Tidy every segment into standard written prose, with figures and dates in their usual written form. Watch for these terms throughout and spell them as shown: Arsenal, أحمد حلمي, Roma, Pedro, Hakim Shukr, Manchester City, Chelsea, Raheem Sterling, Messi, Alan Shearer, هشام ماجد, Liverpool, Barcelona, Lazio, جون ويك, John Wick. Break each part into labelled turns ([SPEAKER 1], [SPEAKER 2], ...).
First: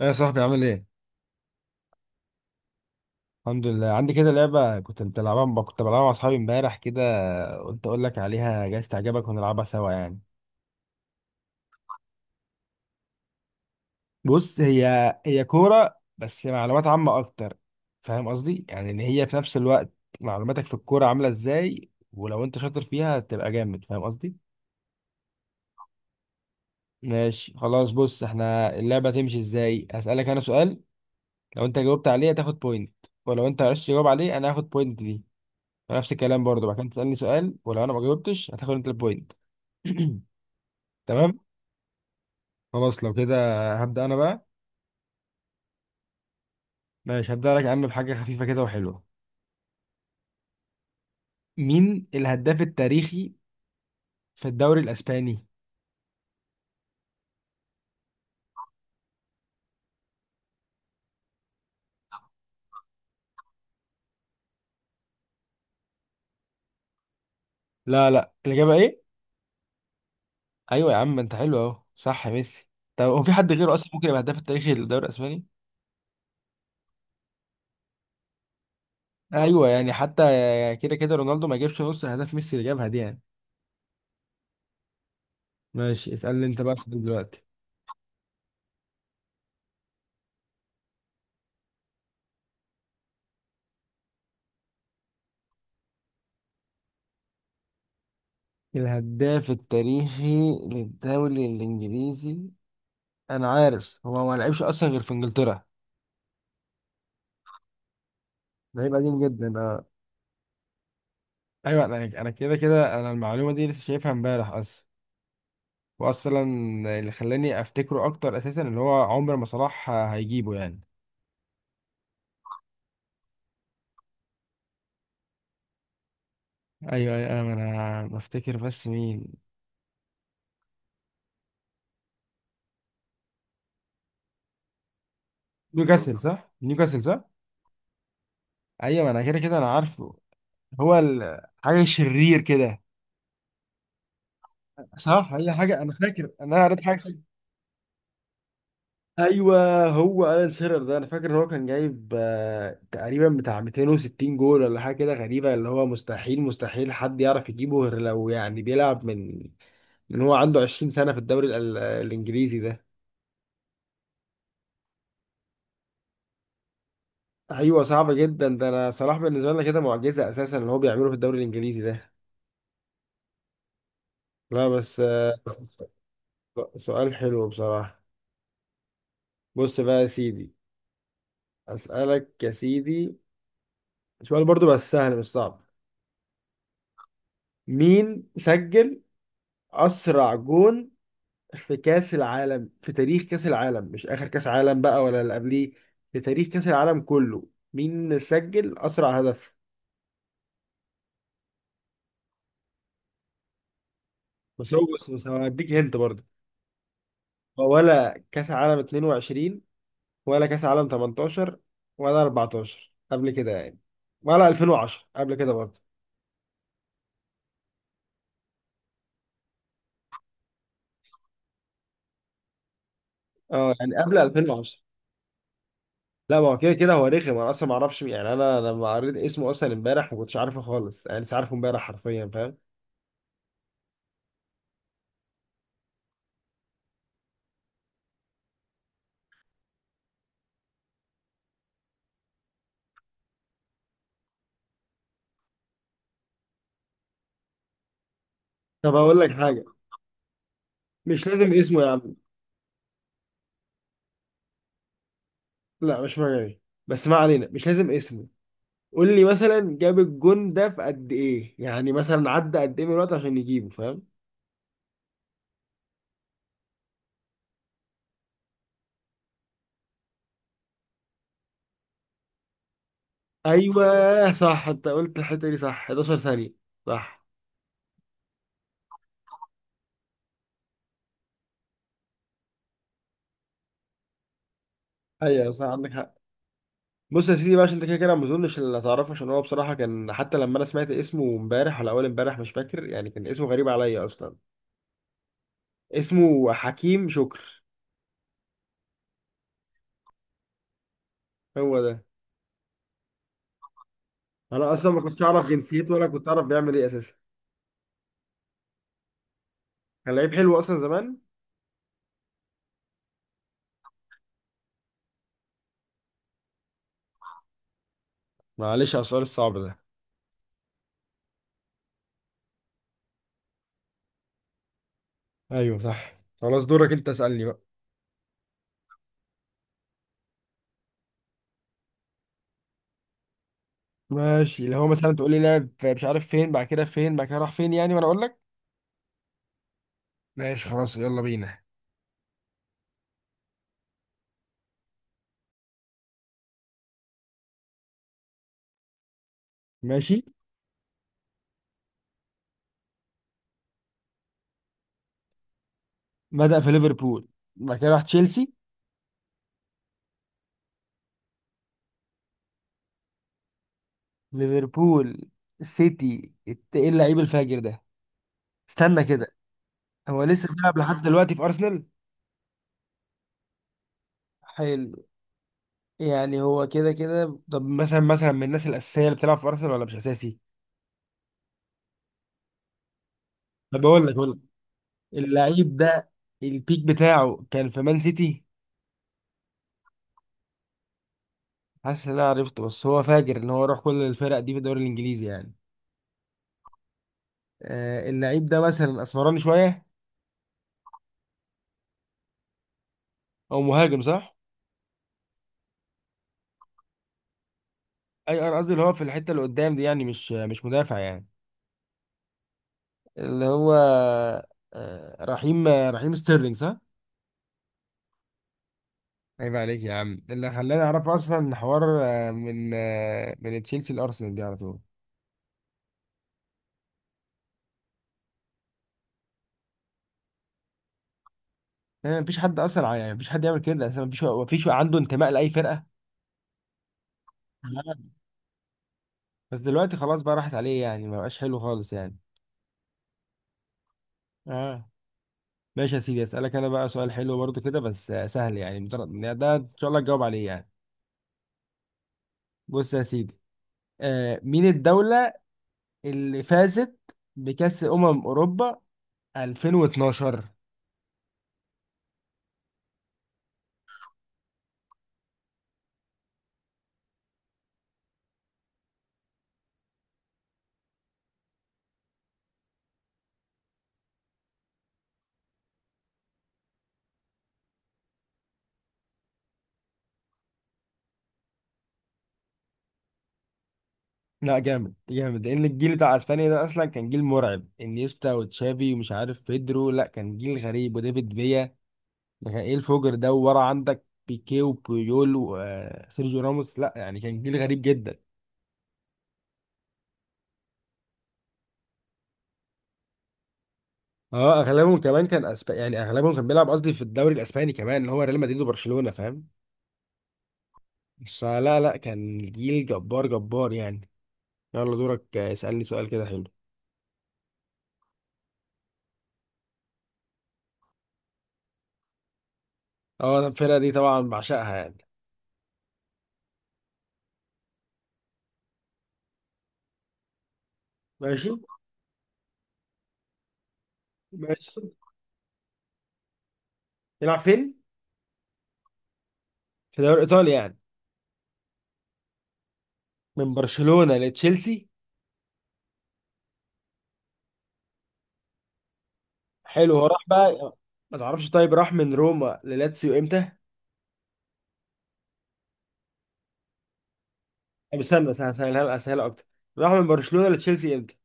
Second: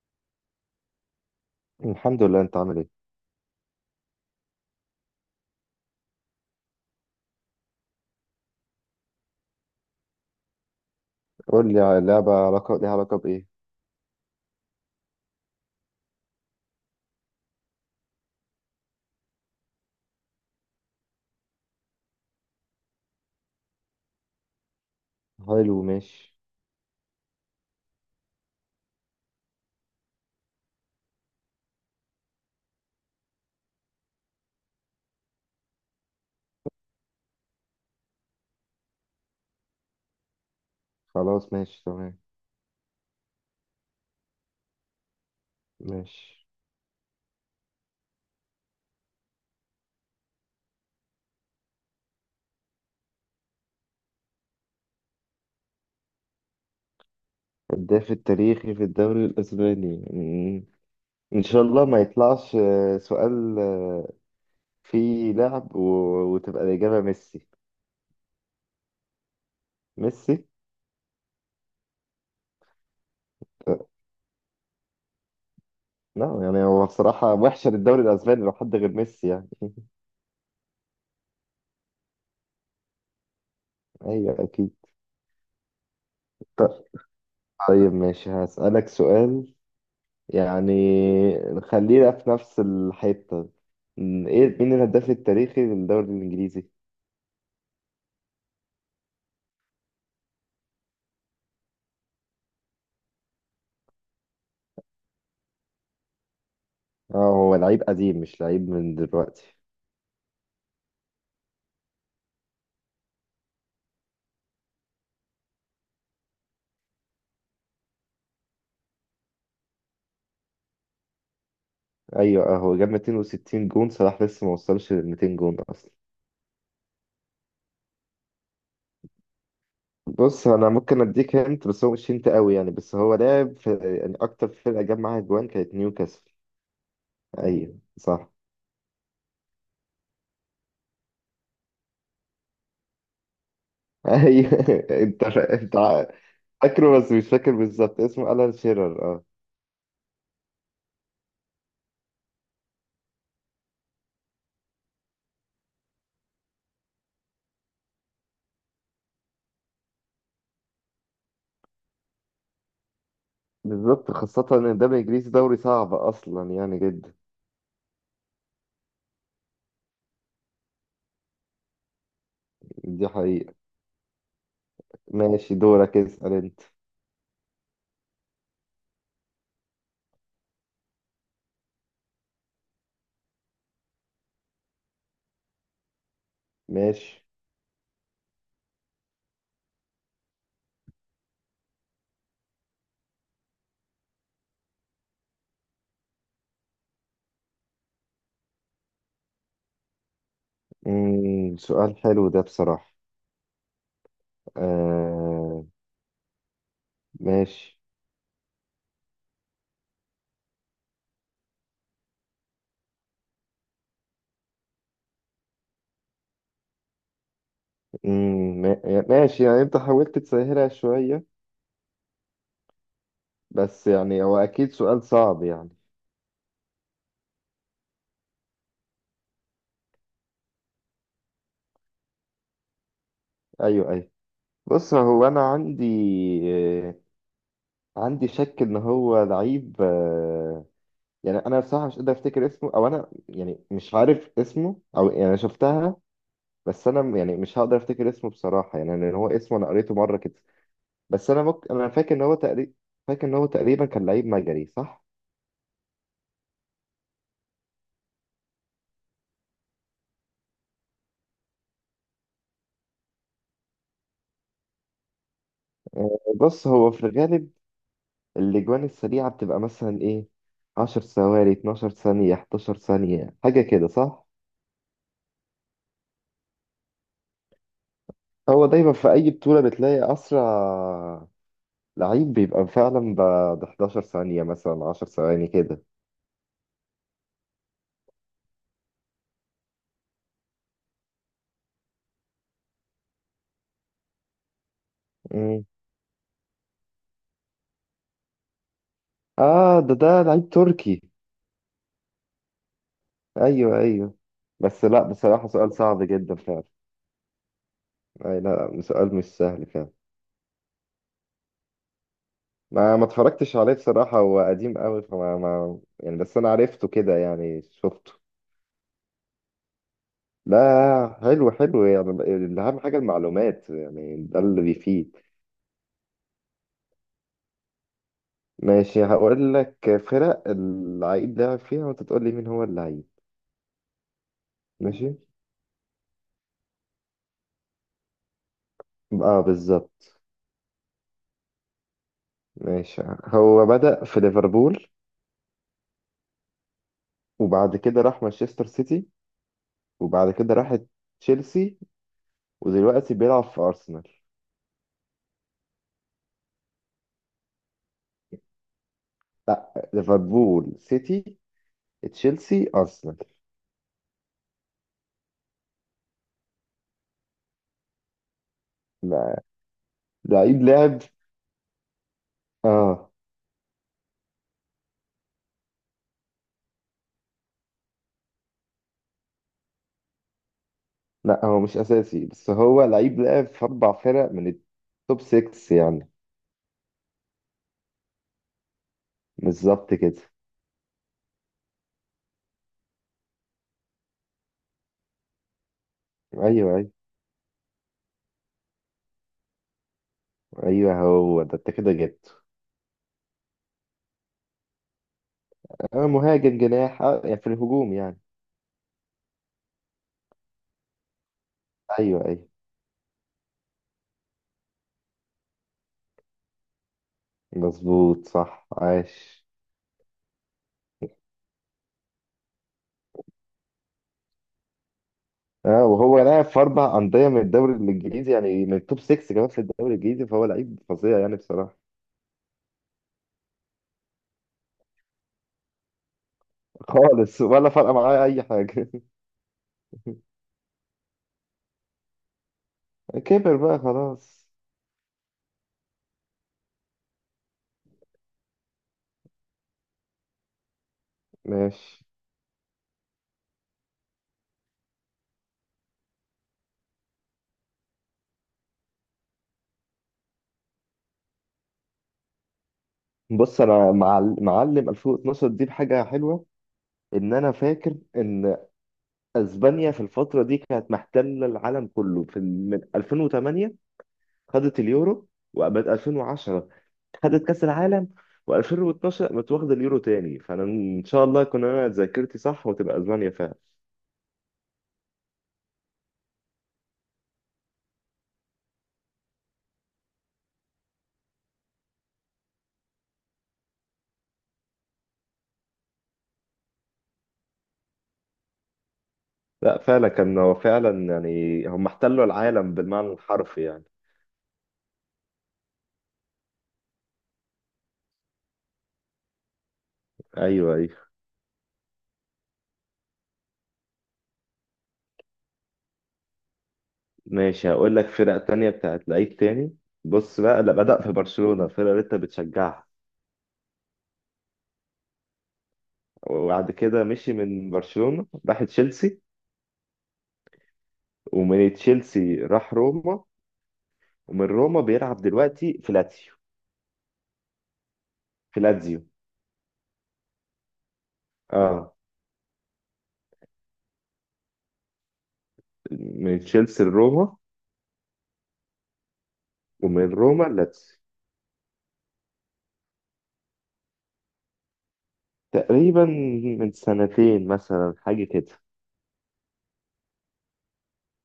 [SPEAKER 1] ايه يا صاحبي، عامل ايه؟
[SPEAKER 2] الحمد لله، انت عامل ايه؟
[SPEAKER 1] الحمد لله. عندي كده لعبة كنت بلعبها مع اصحابي امبارح كده. قلت اقول لك عليها، جايز تعجبك ونلعبها سوا يعني.
[SPEAKER 2] قول لي على لعبة ليها علاقة بإيه.
[SPEAKER 1] بص، هي كورة بس معلومات عامة اكتر. فاهم قصدي؟ يعني ان هي في نفس الوقت معلوماتك في الكورة عاملة ازاي، ولو انت شاطر فيها تبقى جامد. فاهم قصدي؟
[SPEAKER 2] حلو، ماشي.
[SPEAKER 1] ماشي خلاص. بص، احنا اللعبة تمشي ازاي؟ هسألك انا سؤال، لو انت جاوبت عليه هتاخد بوينت، ولو انت معرفتش تجاوب عليه انا هاخد بوينت دي. نفس الكلام برضه بعد كده تسألني سؤال، ولو انا ما جاوبتش هتاخد انت البوينت. تمام.
[SPEAKER 2] خلاص، ماشي تمام.
[SPEAKER 1] خلاص لو كده هبدأ انا بقى.
[SPEAKER 2] ماشي،
[SPEAKER 1] ماشي، هبدأ لك يا عم بحاجة خفيفة كده وحلوة. مين الهداف التاريخي في الدوري الاسباني؟
[SPEAKER 2] هداف التاريخي في الدوري الأسباني. إن شاء الله ما يطلعش سؤال. فيه لعب وتبقى الإجابة ميسي.
[SPEAKER 1] لا لا، الإجابة ايه؟
[SPEAKER 2] ميسي.
[SPEAKER 1] ايوه يا عم، انت حلو اهو، صح يا ميسي. طب هو في حد غيره
[SPEAKER 2] آه،
[SPEAKER 1] اصلا ممكن يبقى هداف التاريخي للدوري الاسباني؟
[SPEAKER 2] لا يعني هو بصراحة وحشة للدوري الأسباني لو حد غير ميسي يعني.
[SPEAKER 1] ايوه يعني حتى كده كده رونالدو ما جابش نص اهداف ميسي اللي جابها دي يعني.
[SPEAKER 2] أيوة أكيد.
[SPEAKER 1] ماشي، اسألني انت بقى سؤال دلوقتي.
[SPEAKER 2] طيب ماشي، هسألك سؤال. يعني خلينا في نفس الحتة. ايه، مين الهداف التاريخي للدوري الإنجليزي؟
[SPEAKER 1] الهداف التاريخي للدوري الانجليزي، انا عارف هو ما لعبش اصلا غير في انجلترا.
[SPEAKER 2] اه، هو لعيب قديم مش لعيب
[SPEAKER 1] ده
[SPEAKER 2] من
[SPEAKER 1] هيبقى قديم جدا.
[SPEAKER 2] دلوقتي.
[SPEAKER 1] ايوه، انا كده كده انا المعلومه دي لسه شايفها امبارح اصلا. واصلا اللي خلاني افتكره اكتر اساسا اللي هو عمر ما صلاح هيجيبه يعني.
[SPEAKER 2] ايوه، اه هو جاب 260 جون. صلاح لسه ما وصلش لل 200 جون اصلا.
[SPEAKER 1] ايوه ايوه، انا بفتكر بس مين.
[SPEAKER 2] بص، انا ممكن اديك هنت بس هو مش هنت قوي يعني. بس هو لعب في، يعني اكتر فرقة جاب معاها جوان كانت
[SPEAKER 1] نيوكاسل
[SPEAKER 2] نيوكاسل.
[SPEAKER 1] صح، نيوكاسل صح.
[SPEAKER 2] ايوه صح.
[SPEAKER 1] ايوه، ما انا كده كده انا عارفه. هو حاجه شرير كده.
[SPEAKER 2] ايوه، انت
[SPEAKER 1] صح، هي
[SPEAKER 2] انت
[SPEAKER 1] حاجه انا فاكر انا قريت حاجه
[SPEAKER 2] فاكره بس مش فاكر بالظبط اسمه. ألان شيرر، اه.
[SPEAKER 1] ايوه هو الان شيرر ده، انا فاكر ان هو كان جايب تقريبا بتاع 260 جول ولا حاجه كده غريبه، اللي هو مستحيل مستحيل حد يعرف يجيبه غير لو يعني بيلعب من هو عنده 20 سنة في الدوري الإنجليزي ده.
[SPEAKER 2] بالظبط، خاصة إن الدوري الإنجليزي دوري صعب أصلا يعني جدا.
[SPEAKER 1] أيوة صعب جدا، ده أنا صلاح بالنسبة لنا كده معجزة أساسا اللي هو بيعمله في الدوري الإنجليزي ده.
[SPEAKER 2] دي حقيقة.
[SPEAKER 1] لا بس
[SPEAKER 2] ماشي، دورك اسأل انت.
[SPEAKER 1] سؤال حلو بصراحة. بص بقى يا سيدي، أسألك يا سيدي سؤال برضو بس سهل مش صعب.
[SPEAKER 2] ماشي.
[SPEAKER 1] مين سجل أسرع جون في كأس العالم، في تاريخ كأس العالم؟ مش آخر كأس عالم بقى ولا اللي قبليه، في تاريخ كأس العالم كله، مين سجل أسرع هدف؟
[SPEAKER 2] سؤال حلو ده بصراحة.
[SPEAKER 1] بس هو، بص، بس
[SPEAKER 2] آه.
[SPEAKER 1] هديك هنت برضو.
[SPEAKER 2] ماشي.
[SPEAKER 1] ولا كاس عالم 22، ولا كاس عالم 18، ولا 14 قبل كده يعني، ولا 2010 قبل كده برضه.
[SPEAKER 2] ماشي، يعني انت حاولت تسهلها شوية
[SPEAKER 1] اه
[SPEAKER 2] بس
[SPEAKER 1] يعني قبل
[SPEAKER 2] يعني هو اكيد
[SPEAKER 1] 2010.
[SPEAKER 2] سؤال صعب يعني.
[SPEAKER 1] لا ما هو كده كده هو رخم، انا اصلا ما اعرفش مين. يعني انا لما قريت اسمه اصلا امبارح ما كنتش عارفه خالص، يعني لسه عارفه امبارح حرفيا، فاهم.
[SPEAKER 2] ايوه ايوه. بص هو انا عندي، آه، عندي شك ان هو لعيب. يعني انا بصراحة مش قادر افتكر اسمه، او انا يعني مش عارف اسمه، او يعني شفتها. بس انا يعني مش هقدر افتكر اسمه بصراحة يعني،
[SPEAKER 1] طب
[SPEAKER 2] لان
[SPEAKER 1] هقول
[SPEAKER 2] هو
[SPEAKER 1] لك
[SPEAKER 2] اسمه
[SPEAKER 1] حاجه،
[SPEAKER 2] انا قريته مرة كده.
[SPEAKER 1] مش
[SPEAKER 2] بس انا
[SPEAKER 1] لازم
[SPEAKER 2] ممكن
[SPEAKER 1] اسمه
[SPEAKER 2] انا
[SPEAKER 1] يا
[SPEAKER 2] فاكر
[SPEAKER 1] عم.
[SPEAKER 2] ان هو تقريبا، فاكر ان هو تقريبا كان لعيب مجري، صح؟
[SPEAKER 1] لا، مش مجاني. بس ما علينا، مش لازم اسمه. قول لي مثلا جاب الجون ده في قد ايه، يعني مثلا عدى قد ايه من الوقت عشان يجيبه، فاهم.
[SPEAKER 2] بص هو في الغالب الاجوان السريعه بتبقى مثلا ايه، 10 ثواني، 12 ثانيه، 11 ثانيه، حاجه كده صح.
[SPEAKER 1] ايوه صح، انت قلت الحته دي صح، 11 ثانيه، صح.
[SPEAKER 2] هو دايما في اي بطوله بتلاقي اسرع لعيب بيبقى فعلا ب 11 ثانيه، مثلا 10 ثواني
[SPEAKER 1] ايوه صح،
[SPEAKER 2] كده.
[SPEAKER 1] عندك حق. بص يا سيدي بقى، عشان انت كده كده ما اظنش اللي هتعرفه، عشان هو بصراحه كان، حتى لما انا سمعت اسمه امبارح ولا اول امبارح مش فاكر يعني، كان اسمه غريب عليا اصلا.
[SPEAKER 2] مم.
[SPEAKER 1] اسمه حكيم شكر.
[SPEAKER 2] اه، ده لعيب تركي.
[SPEAKER 1] هو ده.
[SPEAKER 2] ايوه ايوه.
[SPEAKER 1] انا
[SPEAKER 2] بس
[SPEAKER 1] اصلا ما
[SPEAKER 2] لا
[SPEAKER 1] كنتش اعرف
[SPEAKER 2] بصراحه، سؤال
[SPEAKER 1] جنسيته
[SPEAKER 2] صعب
[SPEAKER 1] ولا كنت
[SPEAKER 2] جدا
[SPEAKER 1] اعرف
[SPEAKER 2] فعلا.
[SPEAKER 1] بيعمل ايه اساسا.
[SPEAKER 2] أي لا، سؤال مش سهل فعلا.
[SPEAKER 1] كان لعيب حلو اصلا زمان.
[SPEAKER 2] ما اتفرجتش عليه بصراحة، هو قديم قوي فما ما يعني، بس أنا عرفته كده يعني، شفته.
[SPEAKER 1] معلش على السؤال الصعب ده.
[SPEAKER 2] لا حلو حلو، يعني أهم حاجة المعلومات يعني، ده اللي بيفيد.
[SPEAKER 1] ايوه صح، خلاص دورك انت اسالني بقى.
[SPEAKER 2] ماشي، هقول لك فرق اللعيب لعب فيها وأنت تقول لي مين هو اللعيب.
[SPEAKER 1] ماشي، اللي هو
[SPEAKER 2] ماشي.
[SPEAKER 1] مثلا تقول لي لعب مش عارف فين، بعد كده فين، بعد كده راح فين يعني، وانا اقول لك.
[SPEAKER 2] اه بالظبط.
[SPEAKER 1] ماشي خلاص، يلا بينا.
[SPEAKER 2] ماشي، هو بدأ في ليفربول، وبعد كده راح مانشستر سيتي،
[SPEAKER 1] ماشي،
[SPEAKER 2] وبعد كده راح تشيلسي، ودلوقتي بيلعب في أرسنال.
[SPEAKER 1] بدأ في ليفربول، بعد كده راح تشيلسي.
[SPEAKER 2] لا، ليفربول، سيتي، تشيلسي، أرسنال.
[SPEAKER 1] ليفربول، سيتي، ايه اللعيب الفاجر ده؟ استنى كده، هو لسه
[SPEAKER 2] لعيب
[SPEAKER 1] بيلعب
[SPEAKER 2] لعب
[SPEAKER 1] لحد دلوقتي في ارسنال.
[SPEAKER 2] اه
[SPEAKER 1] حلو. يعني هو كده كده، طب مثلا من الناس الاساسيه اللي بتلعب في ارسنال ولا مش اساسي؟
[SPEAKER 2] لا، هو مش اساسي بس هو لعيب لعب في
[SPEAKER 1] طب
[SPEAKER 2] اربع
[SPEAKER 1] بقول لك بقول
[SPEAKER 2] فرق
[SPEAKER 1] لك
[SPEAKER 2] من التوب 6
[SPEAKER 1] اللعيب
[SPEAKER 2] يعني.
[SPEAKER 1] ده البيك بتاعه كان في مان سيتي.
[SPEAKER 2] بالظبط كده.
[SPEAKER 1] حاسس ان انا عرفته، بس هو فاجر ان هو راح كل الفرق دي في الدوري الانجليزي يعني.
[SPEAKER 2] ايوه ايوه.
[SPEAKER 1] اللعيب ده مثلا اسمراني شويه،
[SPEAKER 2] ايوه هو ده، انت كده جبته.
[SPEAKER 1] او مهاجم، صح؟
[SPEAKER 2] مهاجم جناح، يعني في الهجوم يعني.
[SPEAKER 1] اي انا قصدي اللي هو في الحته اللي قدام دي يعني، مش مدافع يعني.
[SPEAKER 2] ايوه ايوه.
[SPEAKER 1] اللي هو رحيم ستيرلينج، صح؟
[SPEAKER 2] مظبوط، صح، عاش.
[SPEAKER 1] عيب عليك يا عم، ده اللي خلاني اعرف اصلا حوار من تشيلسي لارسنال دي على طول.
[SPEAKER 2] اه، وهو لاعب في اربع انديه من الدوري الانجليزي يعني، من التوب 6 كمان في الدوري الانجليزي، فهو لعيب فظيع يعني بصراحه.
[SPEAKER 1] يعني مفيش حد اصلا يعني مفيش حد يعمل كده اصلا، مفيش عنده انتماء لاي فرقه.
[SPEAKER 2] خالص، ولا فارقه
[SPEAKER 1] آه.
[SPEAKER 2] معاه اي حاجه.
[SPEAKER 1] بس دلوقتي خلاص بقى راحت عليه يعني، ما بقاش حلو خالص يعني.
[SPEAKER 2] كبر بقى خلاص.
[SPEAKER 1] اه. ماشي يا سيدي، اسالك انا بقى سؤال حلو برضو كده بس سهل يعني، مجرد إن ده ان شاء الله تجاوب عليه يعني.
[SPEAKER 2] ماشي.
[SPEAKER 1] بص يا سيدي، مين الدوله اللي فازت بكاس اوروبا 2012؟
[SPEAKER 2] بص انا معلم 2012 دي بحاجه حلوه. ان انا فاكر ان اسبانيا في الفتره دي كانت محتله العالم كله في من 2008 خدت اليورو، وبعد 2010 خدت كاس العالم، و2012 قامت واخده اليورو تاني. فانا ان شاء الله يكون انا ذاكرتي صح وتبقى اسبانيا فعلا.
[SPEAKER 1] لا جامد جامد، لان الجيل بتاع اسبانيا ده اصلا كان جيل مرعب، انيستا وتشافي ومش عارف بيدرو. لا كان جيل غريب، وديفيد فيا. ده كان ايه الفجر ده، وورا عندك بيكيه وبويول وسيرجيو راموس. لا يعني كان جيل غريب جدا.
[SPEAKER 2] لا فعلا، كان هو فعلا يعني، هم احتلوا العالم بالمعنى الحرفي يعني.
[SPEAKER 1] اه اغلبهم كمان كان اسباني يعني، اغلبهم كان بيلعب، قصدي في الدوري الاسباني كمان، اللي هو ريال مدريد وبرشلونة، فاهم.
[SPEAKER 2] ايوه ايوه.
[SPEAKER 1] فلا لا، كان جيل جبار جبار يعني. يلا دورك، اسألني سؤال كده حلو.
[SPEAKER 2] ماشي، هقول لك فرق تانية بتاعت لعيب تاني. بص بقى، لا، بدأ في برشلونة، فرقة اللي انت بتشجعها.
[SPEAKER 1] اه، الفرقة دي طبعا بعشقها يعني.
[SPEAKER 2] وبعد كده مشي من برشلونة راح تشيلسي.
[SPEAKER 1] ماشي.
[SPEAKER 2] ومن تشيلسي راح روما. ومن
[SPEAKER 1] ماشي،
[SPEAKER 2] روما بيلعب دلوقتي في لاتسيو.
[SPEAKER 1] يلعب فين؟
[SPEAKER 2] في لاتسيو.
[SPEAKER 1] في دوري ايطاليا يعني.
[SPEAKER 2] اه،
[SPEAKER 1] من برشلونة لتشيلسي.
[SPEAKER 2] من تشيلسي لروما،
[SPEAKER 1] حلو. هو
[SPEAKER 2] ومن
[SPEAKER 1] راح
[SPEAKER 2] روما
[SPEAKER 1] بقى.
[SPEAKER 2] لاتسيو.
[SPEAKER 1] ما تعرفش؟ طيب راح من روما للاتسيو امتى؟
[SPEAKER 2] تقريبا من سنتين، مثلا
[SPEAKER 1] طب
[SPEAKER 2] حاجة
[SPEAKER 1] استنى استنى
[SPEAKER 2] كده.
[SPEAKER 1] استنى، اسهلها اكتر. راح من برشلونة لتشيلسي امتى؟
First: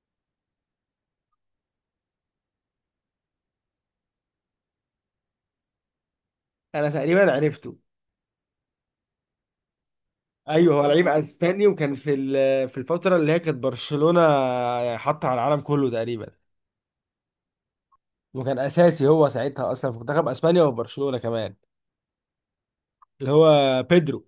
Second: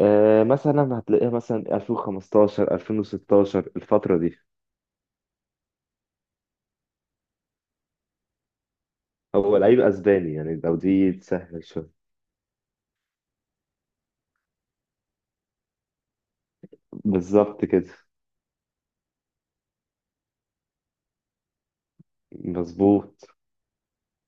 [SPEAKER 2] آه، مثلا هتلاقيها مثلا 2015، 2016، الفترة دي.
[SPEAKER 1] انا تقريبا عرفته.
[SPEAKER 2] هو لعيب اسباني يعني،
[SPEAKER 1] ايوه
[SPEAKER 2] لو
[SPEAKER 1] هو لعيب
[SPEAKER 2] دي تسهل
[SPEAKER 1] اسباني، وكان
[SPEAKER 2] شوية.
[SPEAKER 1] في في الفترة اللي هي كانت برشلونة حاطة على العالم كله تقريبا.
[SPEAKER 2] بالظبط كده.
[SPEAKER 1] وكان اساسي هو ساعتها اصلا في منتخب اسبانيا وفي برشلونة كمان.
[SPEAKER 2] مظبوط،
[SPEAKER 1] اللي هو بيدرو.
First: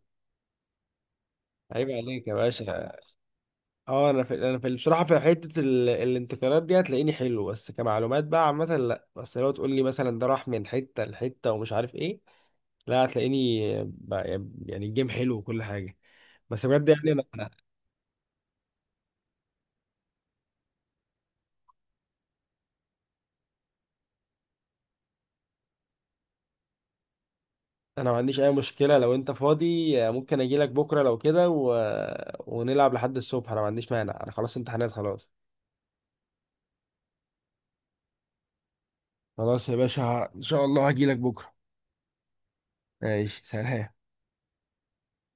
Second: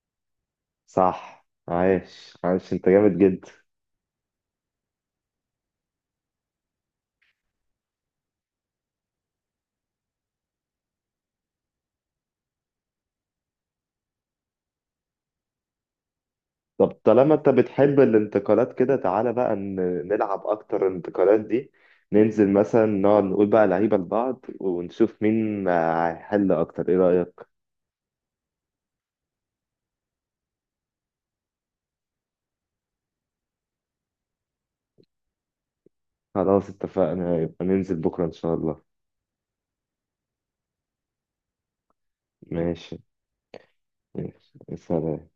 [SPEAKER 2] صح،
[SPEAKER 1] عيب عليك يا
[SPEAKER 2] عايش عايش، انت
[SPEAKER 1] باشا.
[SPEAKER 2] جامد جدا.
[SPEAKER 1] اه انا في بصراحه في حته الانتقالات دي هتلاقيني حلو، بس كمعلومات بقى عامه لا، بس لو تقول لي مثلا ده راح من حته لحته ومش عارف ايه، لا هتلاقيني بقى. يعني الجيم حلو وكل حاجه، بس
[SPEAKER 2] طب
[SPEAKER 1] بجد يعني
[SPEAKER 2] طالما
[SPEAKER 1] انا،
[SPEAKER 2] انت بتحب الانتقالات كده، تعالى بقى نلعب اكتر الانتقالات دي. ننزل مثلا، نقعد نقول بقى لعيبة لبعض ونشوف مين هيحل اكتر، ايه رأيك؟
[SPEAKER 1] انا ما عنديش اي مشكله. لو انت فاضي ممكن اجي لك بكره لو كده ونلعب لحد الصبح، انا ما عنديش مانع، انا خلاص امتحانات خلاص.
[SPEAKER 2] خلاص اتفقنا، يبقى ننزل بكرة ان شاء الله.
[SPEAKER 1] خلاص يا باشا، ان شاء الله هجي لك بكره.
[SPEAKER 2] ماشي.
[SPEAKER 1] ماشي سلام.
[SPEAKER 2] ماشي، سلام.